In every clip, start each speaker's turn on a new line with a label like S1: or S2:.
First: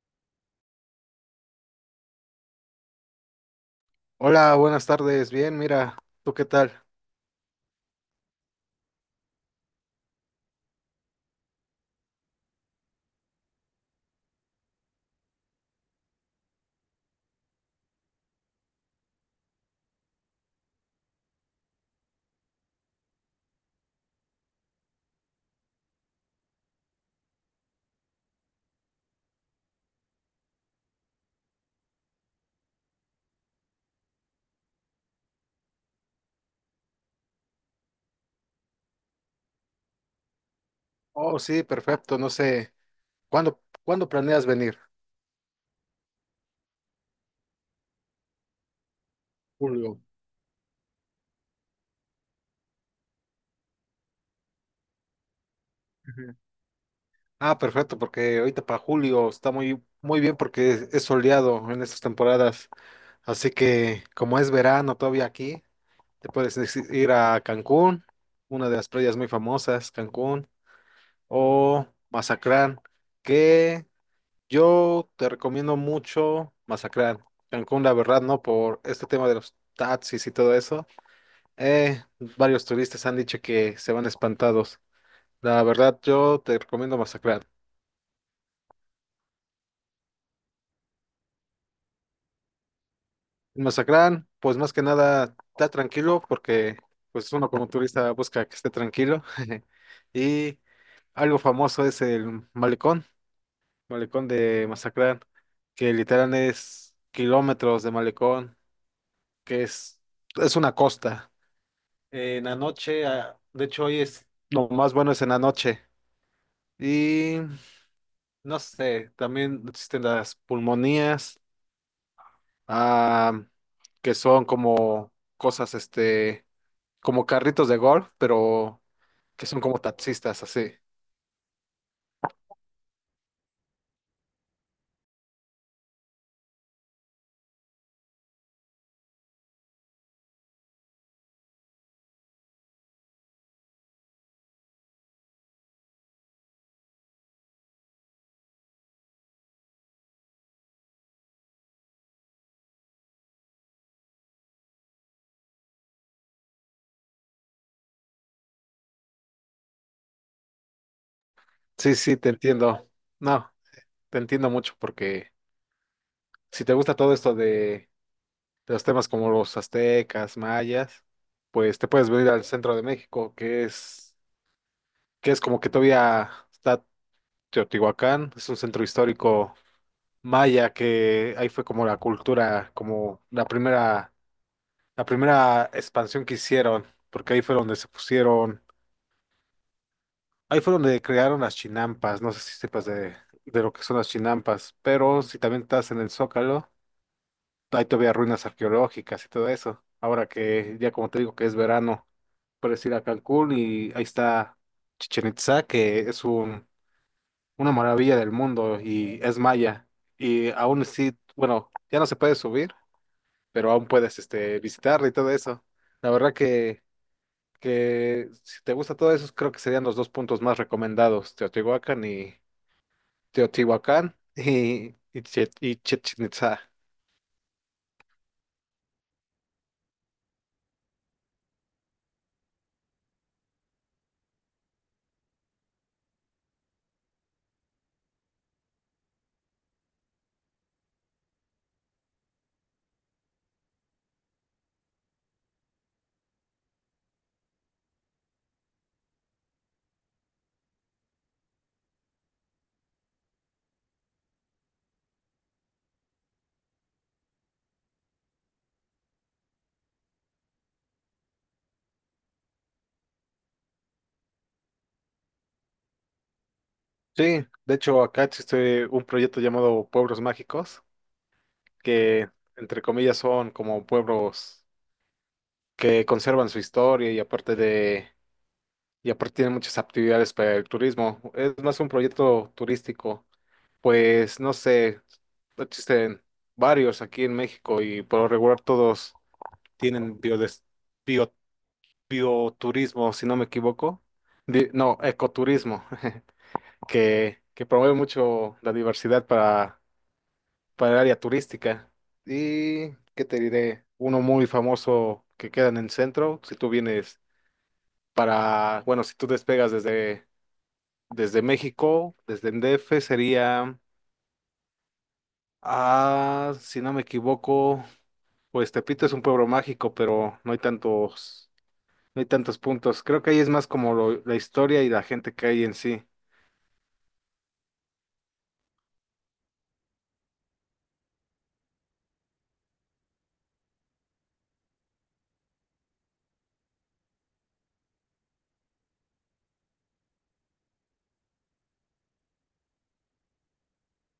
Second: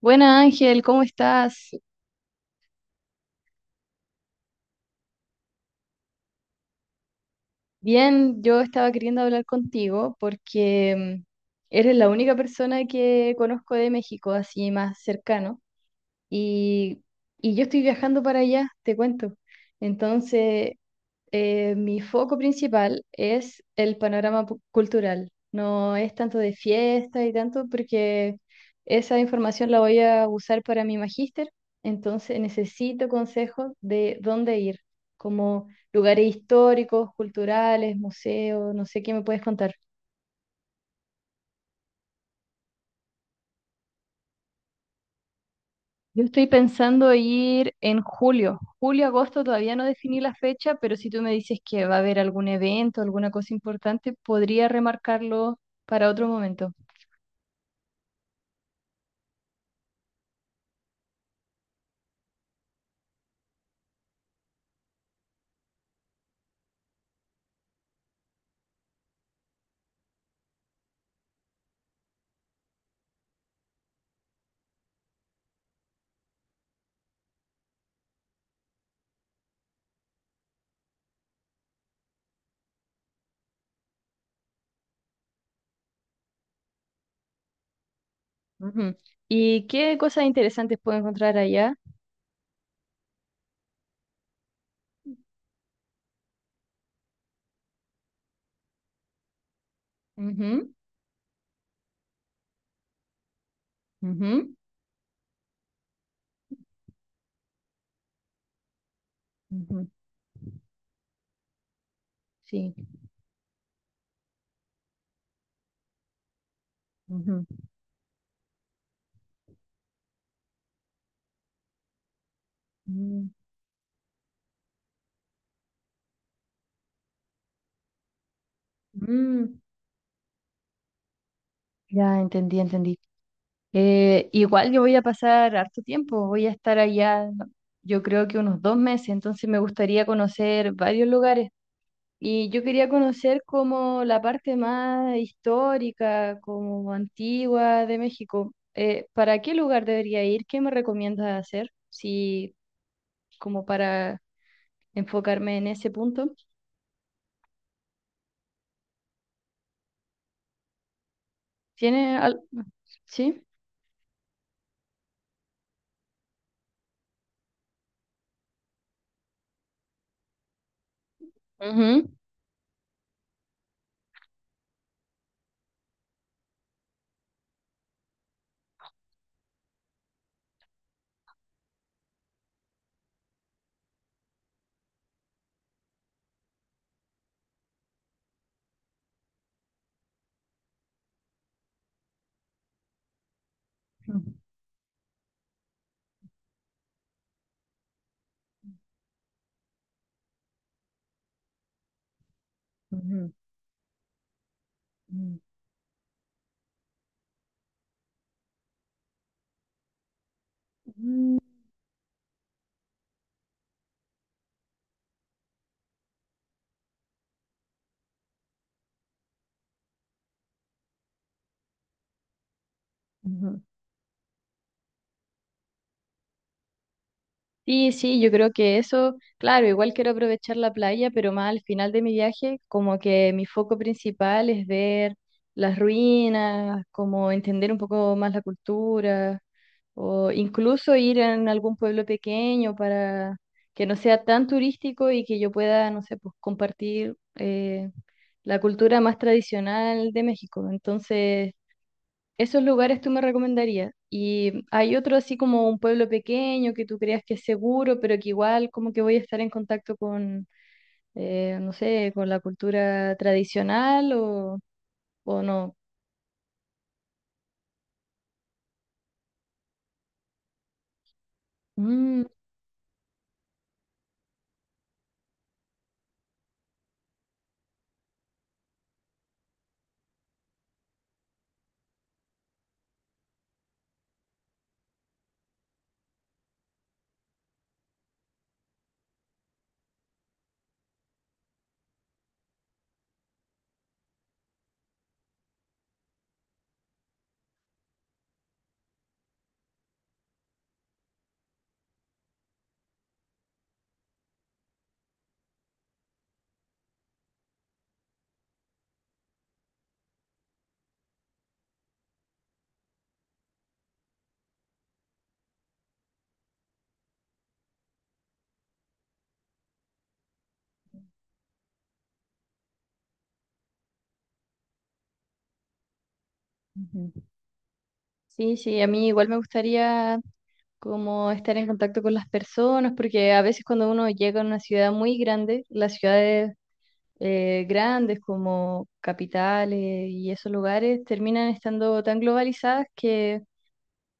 S1: Buenas Ángel, ¿cómo estás?
S2: Hola, buenas tardes. Bien, mira, ¿tú qué tal?
S1: Bien, yo estaba queriendo hablar contigo porque eres la única persona que conozco de México, así más cercano, y, y yo estoy viajando para allá, te cuento. Entonces, mi foco principal es el panorama cultural. No es tanto de fiesta y tanto porque esa información la voy a usar para mi magíster, entonces necesito consejos de dónde ir, como lugares históricos, culturales, museos, no sé qué me puedes contar.
S2: Oh, sí, perfecto. No sé, ¿cuándo planeas venir?
S1: Yo estoy pensando ir en julio. Julio, agosto, todavía no
S2: Julio.
S1: definí la fecha, pero si tú me dices que va a haber algún evento, alguna cosa importante, podría remarcarlo para otro
S2: Ujú.
S1: momento.
S2: Ah, perfecto, porque ahorita para julio está muy, muy bien porque es soleado en estas temporadas. Así que, como es verano todavía aquí, te puedes ir a Cancún, una de las playas muy famosas, Cancún, o Mazatlán, que yo te recomiendo mucho Masacrán, Cancún, la verdad, ¿no? Por este tema de los taxis y todo eso. Eh, varios turistas han dicho que se van espantados. La verdad, yo te recomiendo Masacrán.
S1: Ujú. ¿Y qué cosas interesantes puedo encontrar allá?
S2: En Masacrán, pues más que nada, está tranquilo porque pues uno como turista busca que esté tranquilo. Y
S1: Ujú,
S2: algo famoso es el malecón, malecón
S1: ujú,
S2: de Masacrán, que literal es kilómetros de malecón, que
S1: ujú,
S2: es una costa. En la
S1: sí.
S2: noche, ah, de hecho hoy es, lo más bueno es en la noche. Y
S1: Ujú.
S2: no sé, también existen las pulmonías,
S1: Mm,
S2: ah, que son como cosas, este, como carritos de golf, pero que
S1: mm,
S2: son como taxistas, así.
S1: ya entendí, entendí. Igual yo voy a pasar harto tiempo, voy a estar allá, ¿no? Yo creo que unos dos meses, entonces me gustaría conocer varios lugares. Y yo quería conocer como la parte más histórica, como antigua de México. ¿Para qué lugar debería ir? ¿Qué me recomiendas hacer? Si como para enfocarme en ese punto.
S2: Sí,
S1: ¿Tiene
S2: sí, te
S1: al...
S2: entiendo.
S1: sí?
S2: No, te entiendo mucho porque si te gusta todo esto de los temas como los aztecas, mayas, pues te
S1: Ujú.
S2: puedes venir al centro de México, que es como que todavía está Teotihuacán, es un centro histórico maya que ahí fue como la cultura, como la primera expansión que hicieron, porque ahí fue donde se pusieron, ahí fue donde crearon las chinampas, no sé si sepas de lo que son las
S1: Ujú,
S2: chinampas, pero si también estás en el Zócalo, hay todavía ruinas arqueológicas y todo eso. Ahora que ya como te digo que es verano, puedes ir a
S1: ujú,
S2: Cancún y ahí está Chichen
S1: ujú,
S2: Itzá, que es un una maravilla del mundo y es maya. Y aún sí,
S1: ujú.
S2: bueno, ya no se puede subir, pero aún puedes este, visitarla y todo eso. La verdad que si te gusta todo eso, creo que serían los dos puntos más recomendados, Teotihuacán y
S1: Ujú.
S2: Teotihuacán y Chichén Itzá.
S1: Sí, sí, yo creo que eso, claro, igual quiero aprovechar la playa, pero más al final de mi viaje, como que mi foco principal es ver las ruinas, como entender un poco más la cultura, o incluso ir en algún pueblo pequeño para que no sea tan turístico y que yo pueda, no sé, pues compartir la cultura más tradicional de México. Entonces, esos lugares tú me recomendarías. Y hay otro así como un pueblo pequeño que tú creas que es seguro, pero que igual como que voy a estar en contacto con, no sé, con la cultura tradicional o no.
S2: Sí, de hecho acá existe un proyecto llamado Pueblos Mágicos,
S1: Mm,
S2: que entre comillas son como pueblos que conservan su historia y aparte de y aparte tiene muchas actividades para el turismo. Es más un proyecto turístico. Pues no sé, existen varios aquí en México y por lo regular todos tienen bio- bioturismo, si no me equivoco. No, ecoturismo, que promueve mucho la diversidad para el área turística. Y, ¿qué te diré? Uno muy famoso que queda en el centro, si tú vienes para, bueno, si tú despegas desde desde México, desde el DF sería, ah, si no me equivoco, pues Tepito es un pueblo mágico, pero no hay tantos, no hay tantos puntos. Creo que ahí es más como la historia y la gente que hay en sí.
S1: ujú. Sí, sí, a mí igual me gustaría como estar en contacto con las personas, porque a veces cuando uno llega a una ciudad muy grande, las ciudades grandes como capitales y esos lugares terminan estando tan globalizadas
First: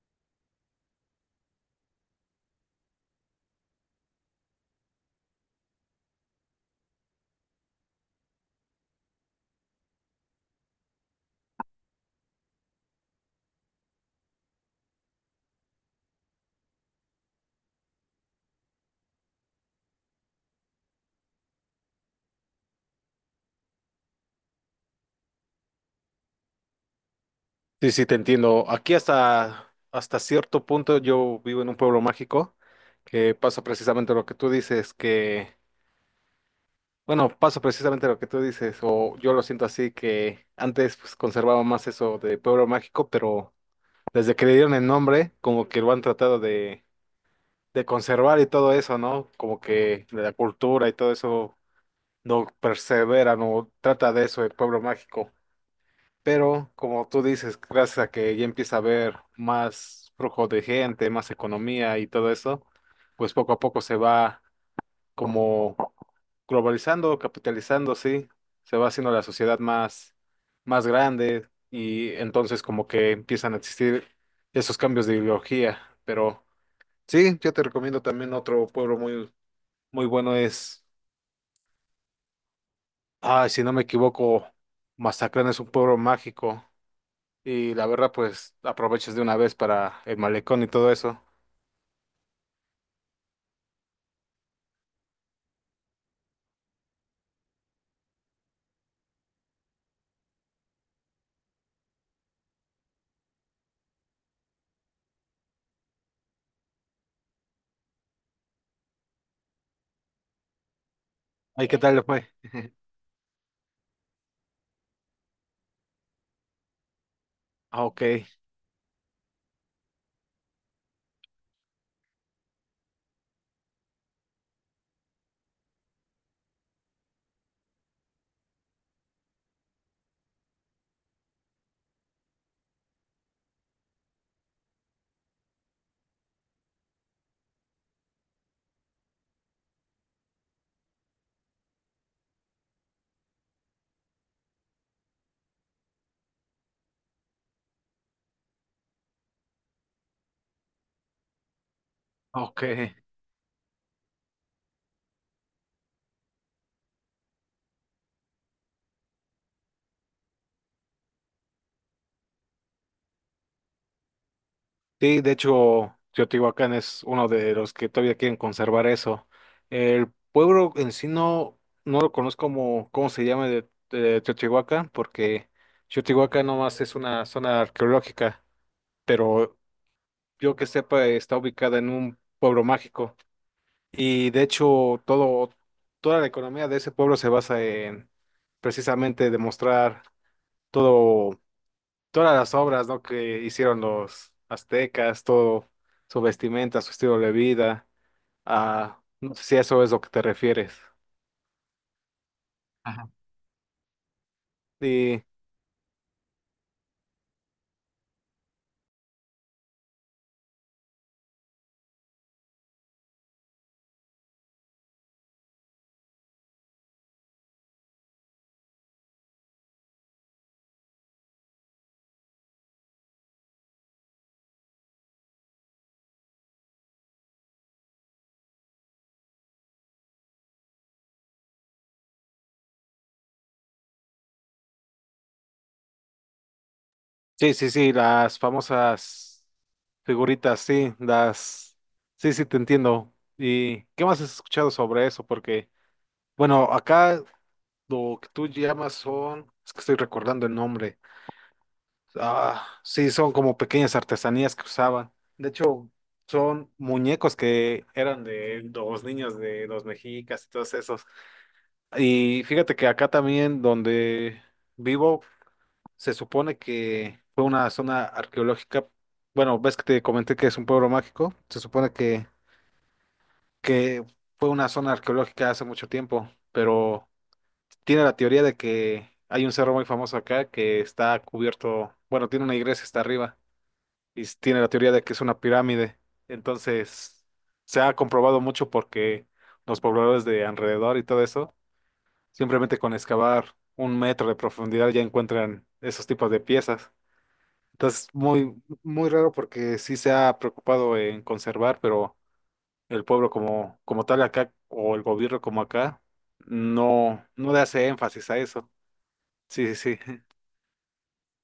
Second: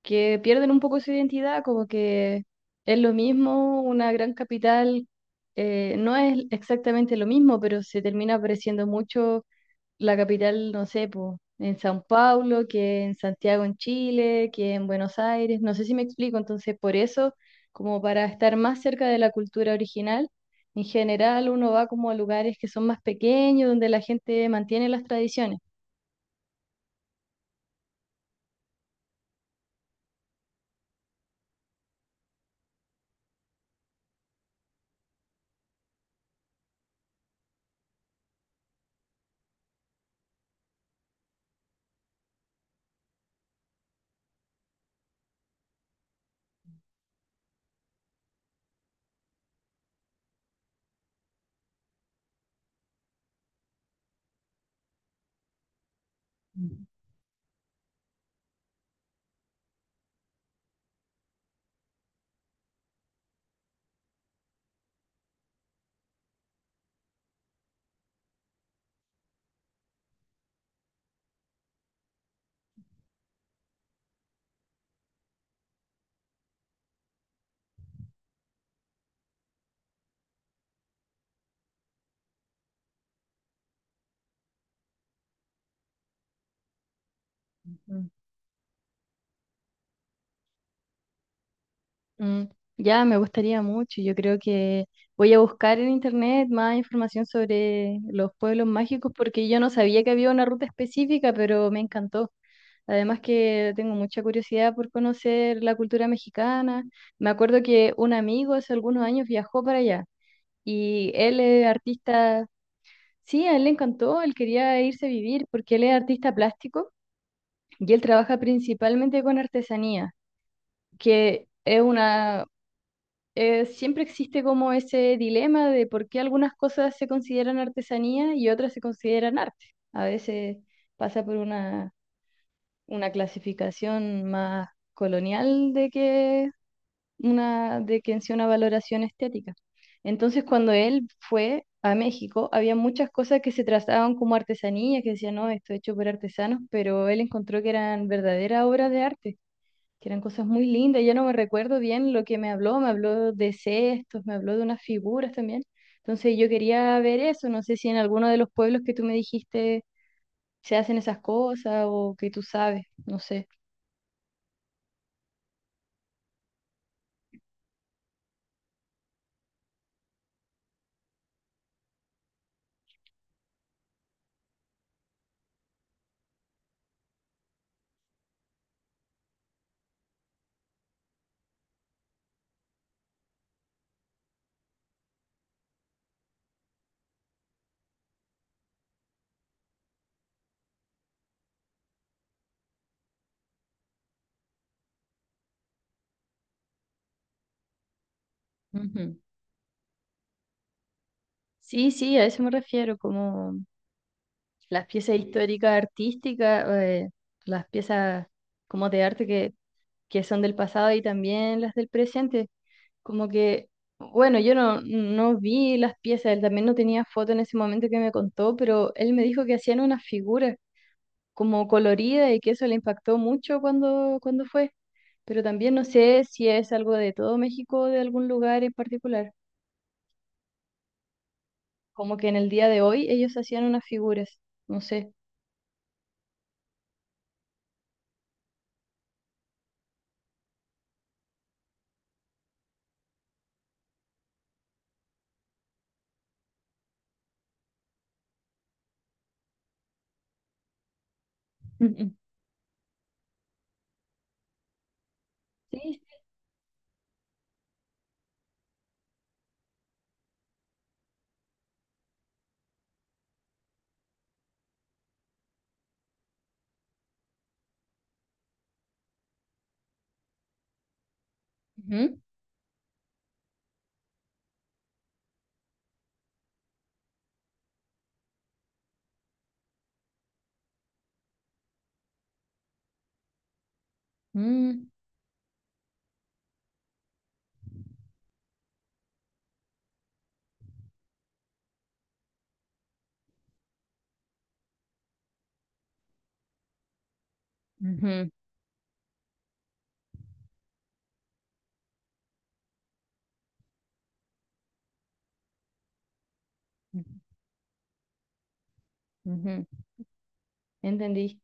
S1: que pierden un poco su identidad, como que es lo mismo, una gran capital no es exactamente lo mismo, pero se termina pareciendo mucho la capital, no sé, po, en San Paulo, que en Santiago en Chile, que en Buenos Aires, no sé si me explico, entonces por eso, como para estar más cerca de la cultura original. En general, uno va como a lugares que son más pequeños, donde la gente mantiene las tradiciones.
S2: Sí, sí, te entiendo. Aquí hasta, hasta cierto punto yo vivo en un pueblo mágico que pasa precisamente lo que tú dices, que, bueno, pasa precisamente lo que tú dices, o yo lo siento así, que antes pues, conservaba más eso de pueblo mágico, pero desde que le dieron el nombre, como que lo han tratado de conservar y todo eso, ¿no? Como que la cultura y todo eso no persevera, no trata de eso el pueblo mágico. Pero, como tú dices, gracias a que ya empieza a haber más flujo de gente, más economía y todo eso, pues poco a poco se va como globalizando, capitalizando, sí, se va haciendo la sociedad más, más grande y entonces como que empiezan a existir esos cambios de ideología. Pero sí, yo te recomiendo también otro pueblo muy, muy bueno es, ay, si no me equivoco, Mazatlán es un pueblo mágico y la verdad pues aprovechas de una vez para el malecón y todo eso.
S1: Mm, ya, me gustaría mucho. Yo creo que voy a buscar en internet más información sobre los pueblos mágicos porque yo no sabía que había una ruta específica, pero me encantó. Además que tengo mucha curiosidad por conocer la cultura mexicana. Me acuerdo que un amigo hace algunos años viajó para allá y él es
S2: Ay, ¿qué tal le fue?
S1: artista, sí, a él le encantó, él quería irse a vivir porque él es artista plástico
S2: Ah,
S1: y él
S2: ok,
S1: trabaja principalmente con artesanía, que es una siempre existe como ese dilema de por qué algunas cosas se consideran artesanía y otras se consideran arte. A veces pasa por una clasificación más colonial de que una, de que en sí una valoración estética. Entonces, cuando él fue a México, había muchas cosas que se trataban como artesanía, que decían, no, esto es hecho por artesanos, pero él encontró que eran verdaderas obras de arte que eran cosas muy lindas. Ya no me recuerdo bien lo que
S2: ok.
S1: me habló de cestos, me habló de unas figuras también. Entonces yo quería ver eso, no sé si en alguno de los pueblos que tú me dijiste se hacen esas cosas o que tú sabes, no sé.
S2: Sí, de hecho, Teotihuacán es uno de los que todavía quieren conservar eso. El pueblo en sí no, no lo conozco como cómo se llama de Teotihuacán, porque Teotihuacán nomás es una zona arqueológica, pero yo que sepa está ubicada en un pueblo mágico. Y de hecho, todo, toda la economía de ese pueblo se basa en precisamente demostrar todo todas las obras, ¿no? Que hicieron los aztecas, todo su vestimenta, su estilo de vida, ah,
S1: Ujú.
S2: no sé si a eso es lo que te refieres.
S1: Sí, sí, a eso me refiero,
S2: Ajá.
S1: como las piezas
S2: Y
S1: históricas artísticas, las piezas como de arte que son del pasado y también las del presente. Como que, bueno, yo no, no vi las piezas, él también no tenía foto en ese momento que me contó, pero él me dijo que hacían una figura como colorida y que eso le impactó mucho cuando, cuando fue. Pero también no sé si es algo de todo México o de algún lugar en particular. Como que en el día de hoy ellos hacían unas figuras, no sé.
S2: sí, sí, sí, las famosas figuritas, sí, las, sí, sí, te entiendo. ¿Y qué más has escuchado sobre eso? Porque, bueno, acá lo que tú llamas son, es que estoy recordando el nombre. Ah, sí, son como pequeñas artesanías que usaban. De hecho,
S1: Sí. Sí.
S2: son muñecos que eran de los niños de los mexicas y todos esos. Y fíjate que acá también donde vivo, se supone que fue una zona arqueológica. Bueno, ves que te comenté que es un pueblo mágico. Se supone
S1: Ujú.
S2: que fue una zona arqueológica hace mucho tiempo, pero tiene la teoría de que hay un cerro muy famoso acá que está cubierto, bueno, tiene una iglesia hasta arriba y tiene la
S1: Mm,
S2: teoría de que es una pirámide. Entonces, se ha comprobado mucho porque los pobladores de alrededor y todo eso, simplemente con excavar un metro de profundidad ya encuentran esos tipos de piezas. Entonces,
S1: ujú,
S2: muy, muy raro porque sí se ha preocupado en conservar, pero el pueblo como, como tal acá, o el gobierno como acá,
S1: ujú,
S2: no, no le hace énfasis a eso.
S1: ujú.
S2: Sí, sí, sí.
S1: Entendí.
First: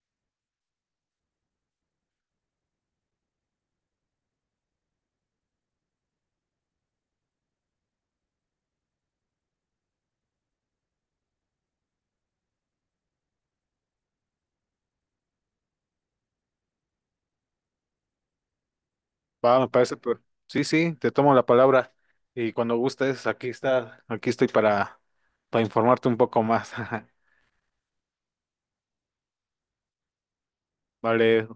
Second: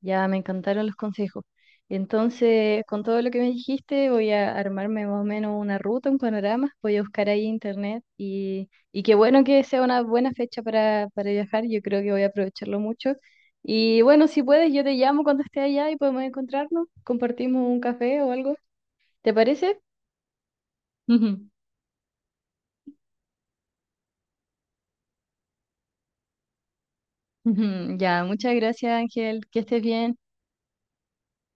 S1: Ya me encantaron los consejos. Entonces, con todo lo que me dijiste, voy a armarme más o menos una ruta, un panorama. Voy a buscar ahí internet y qué bueno que sea una buena fecha para viajar. Yo creo que voy a aprovecharlo mucho. Y bueno, si puedes, yo te llamo cuando esté allá y podemos encontrarnos. Compartimos un café o algo. ¿Te
S2: Va, me
S1: parece?
S2: parece, pero sí, sí, te tomo la palabra y cuando gustes, aquí está, aquí estoy para informarte un poco más.
S1: Ya, muchas gracias, Ángel. Que estés bien.
S2: Vale,